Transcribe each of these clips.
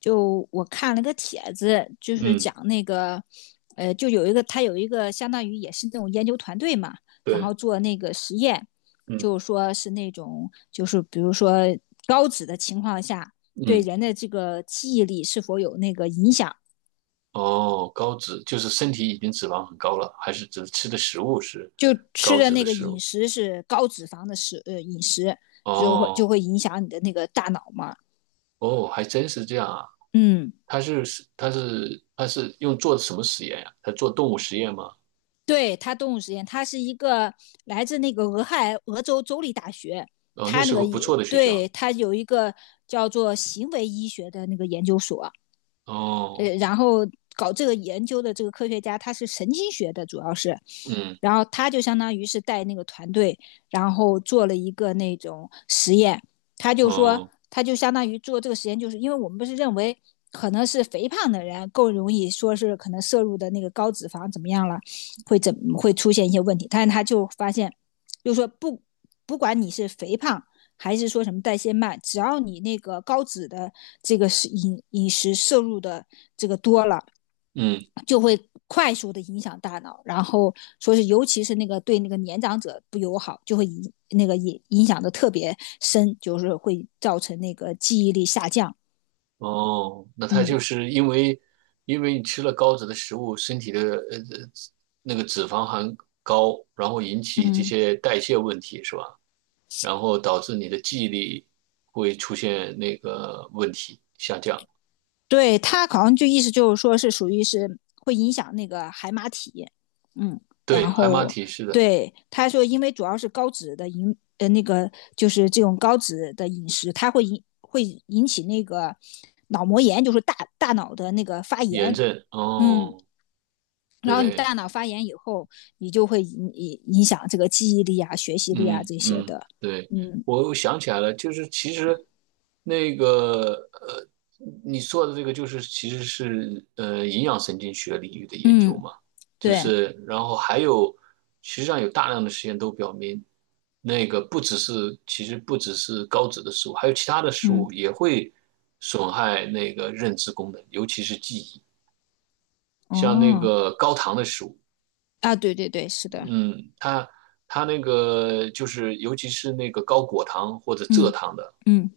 就我看了个帖子，就是嗯，讲那个，就有一个他有一个相当于也是那种研究团队嘛，然后对，做那个实验，就嗯说是那种就是比如说高脂的情况下，对嗯，人的这个记忆力是否有那个影响，哦，高脂就是身体已经脂肪很高了，还是只是吃的食物是就吃高的脂那的个食饮物？食是高脂肪的饮食，就会哦就会影响你的那个大脑嘛，哦，还真是这样啊！嗯。他是他是用做什么实验呀、他做动物实验吗？对他动物实验，他是一个来自那个俄亥俄州州立大学，哦，那他那是个个不也错的学校。对他有一个叫做行为医学的那个研究所，哦，然后搞这个研究的这个科学家，他是神经学的，主要是嗯，然后他就相当于是带那个团队，然后做了一个那种实验。他就说，哦，他就相当于做这个实验，就是因为我们不是认为可能是肥胖的人更容易说是可能摄入的那个高脂肪怎么样了，怎么会出现一些问题？但是他就发现，就说不管你是肥胖还是说什么代谢慢，只要你那个高脂的这个是饮食摄入的这个多了，嗯，就会快速的影响大脑，然后说是尤其是那个对那个年长者不友好，就会影那个影影响的特别深，就是会造成那个记忆力下降。哦，那他就嗯是因为你吃了高脂的食物，身体的呃呃那个脂肪含高，然后引起这嗯，些代谢问题，是吧？然后导致你的记忆力会出现那个问题下降。对他好像就意思就是说是属于是会影响那个海马体。嗯，对，然海马后体是的，对他说，因为主要是高脂的那个就是这种高脂的饮食，它会引起那个脑膜炎，就是大脑的那个发炎炎。症。嗯，哦，然后你对。大脑发炎以后，你就会影响这个记忆力啊、学习力啊嗯这些嗯，的。对，嗯我又想起来了，就是其实那个你说的这个就是其实是营养神经学领域的研究嗯，嘛，就对，是然后还有实际上有大量的实验都表明，那个不只是其实不只是高脂的食物，还有其他的食物嗯也会损害那个认知功能，尤其是记忆，像那哦，个高糖的食物。啊，对对对，是的，嗯，它那个就是尤其是那个高果糖或者蔗嗯糖的，嗯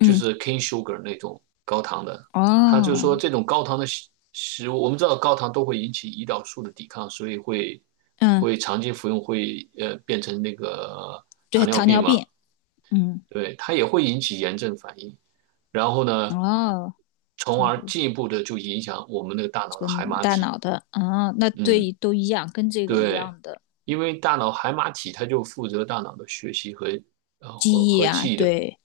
就是 cane sugar 那种高糖的，它就哦，说这种高糖的食物，我们知道高糖都会引起胰岛素的抵抗，所以会嗯，长期服用会变成那个对，糖尿糖病尿嘛，病，嗯对，它也会引起炎症反应，然后呢，哦，从就而是进一步的就影响我们那个大脑这的个海马大体，脑的啊，那嗯。对都一样，跟这个一对，样的因为大脑海马体它就负责大脑的学习和呃和记忆和啊，记忆的，对，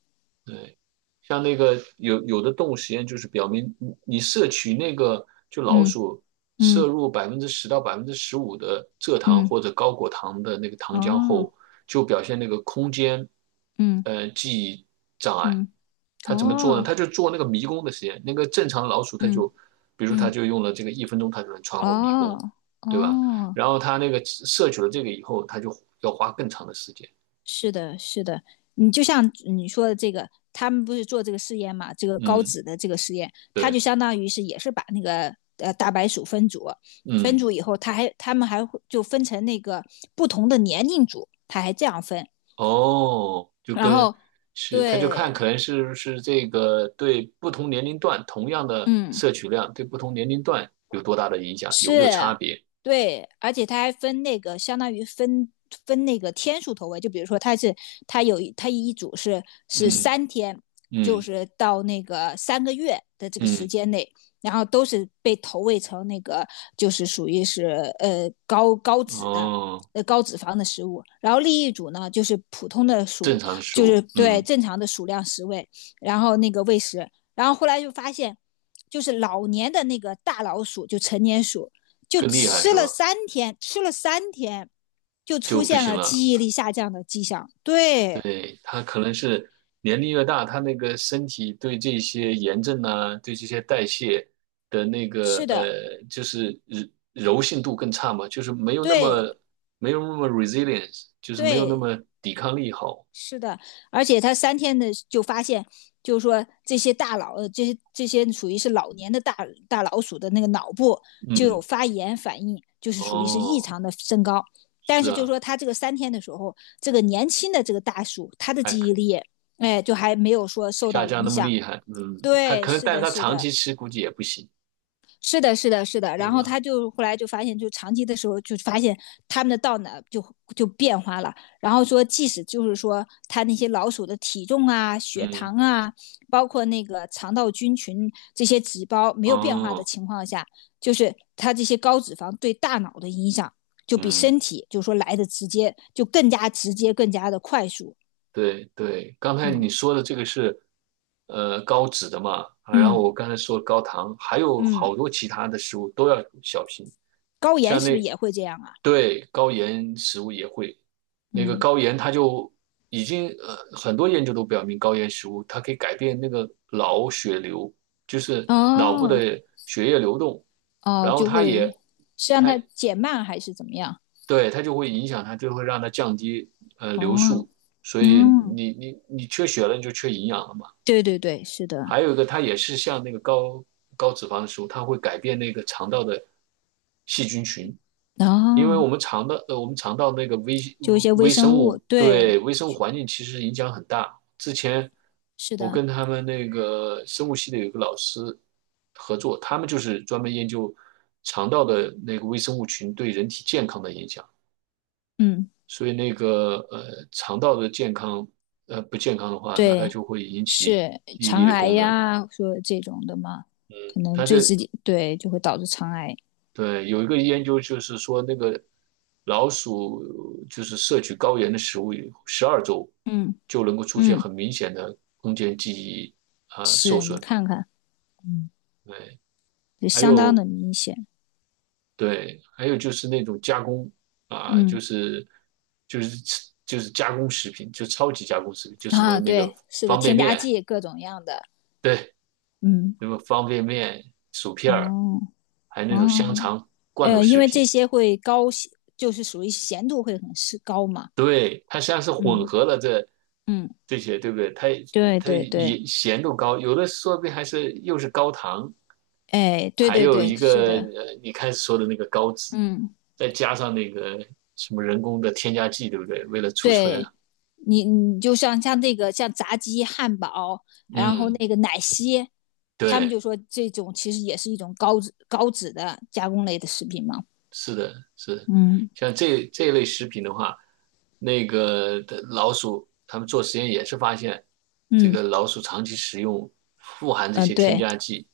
对，像那个有的动物实验就是表明你，摄取那个就老嗯鼠摄嗯入百分之十到15%的蔗糖嗯或者高果糖的那个糖浆哦，后，就表现那个空间，嗯记忆障碍。嗯他怎么做呢？哦他就做那个迷宫的实验。那个正常老鼠，他就，嗯比如说它嗯就用了这个1分钟，他就能穿过迷哦宫，对吧？哦。然后他那个摄取了这个以后，他就要花更长的时间。是的，是的，你就像你说的这个，他们不是做这个试验嘛？这个高嗯，脂的这个实验，他就对，相当于是也是把那个大白鼠分组，分嗯。组以后，他们还会就分成那个不同的年龄组，他还这样分。哦，然后是，他就看对，可能是不是这个对不同年龄段同样的嗯。摄取量对不同年龄段有多大的影响，有没有是，差别？对，而且它还分那个，相当于分那个天数投喂，就比如说它一组是嗯三天，就嗯是到那个3个月的这个时嗯，间内，然后都是被投喂成那个就是属于是高脂的。哦，高脂肪的食物，然后另一组呢就是普通的正鼠，常的食就是物，对嗯，正常的鼠量食喂，然后那个喂食，然后后来就发现就是老年的那个大老鼠，就成年鼠，就更厉害吃是了吧？三天，吃了三天，就就出不现行了了。记忆力下降的迹象。对，对，他可能是年龄越大，他那个身体对这些炎症啊，对这些代谢的那个是的，就是柔性度更差嘛，就是没有那对么没有那么 resilience，就是没有那对，么抵抗力好。是的，而且他三天的就发现，就是说这些这些属于是老年的大老鼠的那个脑部就有嗯，发炎反应，就是属于是异哦，常的升高。但是是就是啊，说他这个三天的时候，这个年轻的这个大鼠，他的还记忆可力，哎，就还没有说受下到降那影么响。厉害。嗯，他对，可能，是但是的，他是长的，期吃估计也不行，是的，是的，是的。对然后吧？他就后来就发现，就长期的时候就发现他们的道呢就变化了。然后说，即使就是说他那些老鼠的体重啊、血嗯，糖啊，包括那个肠道菌群这些指标没有变化的哦，情况下，就是他这些高脂肪对大脑的影响就比嗯。身体就是说来的直接，就更加直接、更加的快速。对对，刚才你嗯说的这个是，高脂的嘛，啊然后嗯我刚才说高糖，还有好嗯，多其他的食物都要小心，高盐像是不是那，也会这样啊？对，高盐食物也会，那个嗯，高盐它就已经呃很多研究都表明高盐食物它可以改变那个脑血流，就是脑部哦。的血液流动，哦，然后就会是让它它减慢还是怎么样？对，它就会影响它，就会让它降低流哦，速，所以嗯，你缺血了，你就缺营养了嘛。对对对，是的，还有一个，它也是像那个高脂肪的食物，它会改变那个肠道的细菌群，因为哦，我们肠道那个微就一些微微生生物，物对，对微生物环境其实影响很大。之前是我的，跟他们那个生物系的有一个老师合作，他们就是专门研究肠道的那个微生物群对人体健康的影响。嗯，所以那个肠道的健康不健康的话，那它对，就会引起是记忆力肠的癌功能。呀，说这种的嘛，可能它对这自己对，就会导致肠癌。对有一个研究就是说，那个老鼠就是摄取高盐的食物以后，12周嗯就能够出现嗯，很明显的空间记忆啊、受是你损。看看，嗯，对，就还相当有的明显。对，还有就是那种加工啊、嗯就是就是加工食品，就超级加工食品，就什么啊，那个对，是的，方便添加面。剂各种样的。对，嗯，什么方便面、薯片儿，哦还有那种香哦，肠、罐头因食为这品。些会高就是属于咸度会很是高嘛。对，它实际上是混嗯合了这嗯，这些，对不对？它对它对对，也咸度高，有的说不定还是又是高糖，哎，对还对有对，一是个的，你开始说的那个高脂，嗯，再加上那个什么人工的添加剂，对不对？为了储存，对你就像那个像炸鸡、汉堡，然后嗯，那个奶昔，他们对。就说这种其实也是一种高脂的加工类的食品嘛。是的，是的，嗯像这一类食品的话，那个的老鼠，他们做实验也是发现，这嗯个嗯、老鼠长期食用富含这些添对加剂，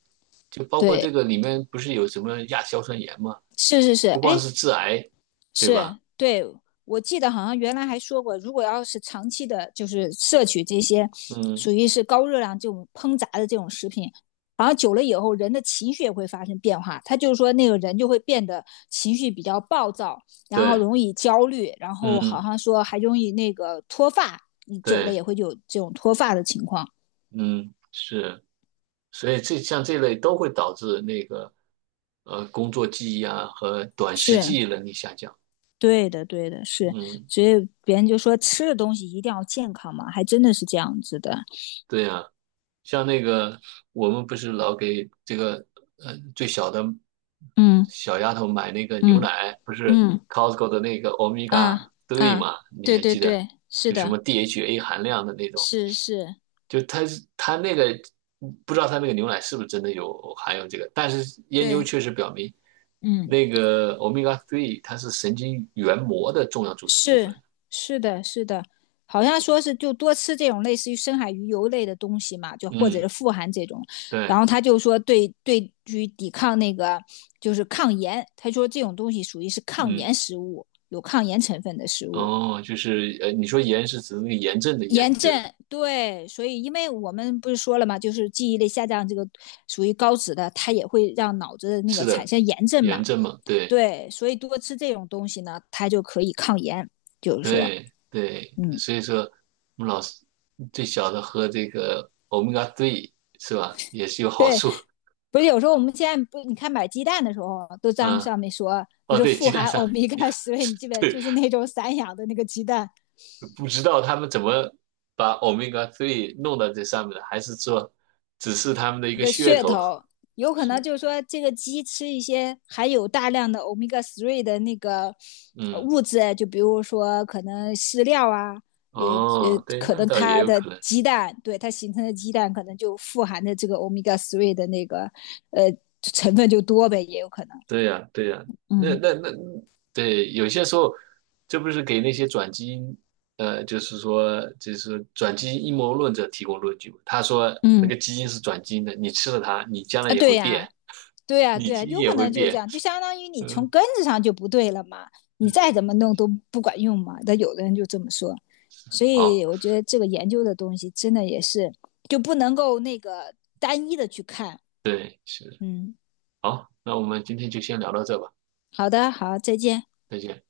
就包括这对，个里面不是有什么亚硝酸盐吗？是是是，不光哎，是致癌，对是，吧？对，我记得好像原来还说过，如果要是长期的，就是摄取这些嗯，属于是高热量这种烹炸的这种食品，好像久了以后，人的情绪也会发生变化。他就是说，那个人就会变得情绪比较暴躁，然后对，容易焦虑，然后好嗯，像说还容易那个脱发，你久了也对，会有这种脱发的情况。嗯，是，所以这像这类都会导致那个工作记忆啊和短时记是忆能力下降。对的，对的，是。嗯。所以别人就说吃的东西一定要健康嘛，还真的是这样子的。对呀，像那个我们不是老给这个最小的嗯小丫头买那个牛嗯奶，不是 嗯。Costco 的那个 o m e g 啊 a 啊，嘛？你对还对记得？对，是就什么 的，DHA 含量的那种，是是，就它那个不知道它那个牛奶是不是真的有含有这个，但是研究对，确实表明，嗯，那个 o m e g a 它是神经元膜的重要组成部分。是是的，是的，好像说是就多吃这种类似于深海鱼油类的东西嘛，就或者是嗯，富含这种，然对。后他就说对于抵抗那个就是抗炎，他说这种东西属于是抗嗯。炎食物，有抗炎成分的食物。哦，就是你说炎是指那个炎症的炎，炎对症，吧？对，所以因为我们不是说了嘛，就是记忆力下降这个属于高脂的，它也会让脑子的那是个产的，生炎症炎嘛。症嘛，对对，所以多吃这种东西呢，它就可以抗炎。就是说，对对，嗯，所以说我们老师最小的喝这个 omega three 是吧，也是有好对，处。不是有时候我们现在不，你看买鸡蛋的时候，都在嗯，上面说不哦，是对，富鸡蛋含上欧面 米伽十位，你记不记 得？对，就是那种散养的那个鸡蛋，不知道他们怎么把 omega three 弄到这上面的，还是说只是他们的一一个个噱噱头？头，有 可能是，就是说这个鸡吃一些含有大量的欧米伽 three 的那个嗯，物质，就比如说可能饲料啊，也哦，对，可那能倒也它有的可能。鸡蛋，对它形成的鸡蛋可能就富含的这个欧米伽 three 的那个呃成分就多呗，也有可能。对呀，对呀，那嗯那那，对，有些时候，这不是给那些转基因，就是说，就是转基因阴谋论者提供论据吗？他说那个嗯基因是转基因的，你吃了它，你将来啊，也会对呀、变，啊对呀、啊你对呀、啊基因有也可会能就这变。样，就相当于你从嗯，根子上就不对了嘛，你再对，怎么弄都不管用嘛。但有的人就这么说，所好，以我觉得这个研究的东西真的也是就不能够那个单一的去看。对，是，嗯，好，那我们今天就先聊到这吧，好的，好，再见。再见。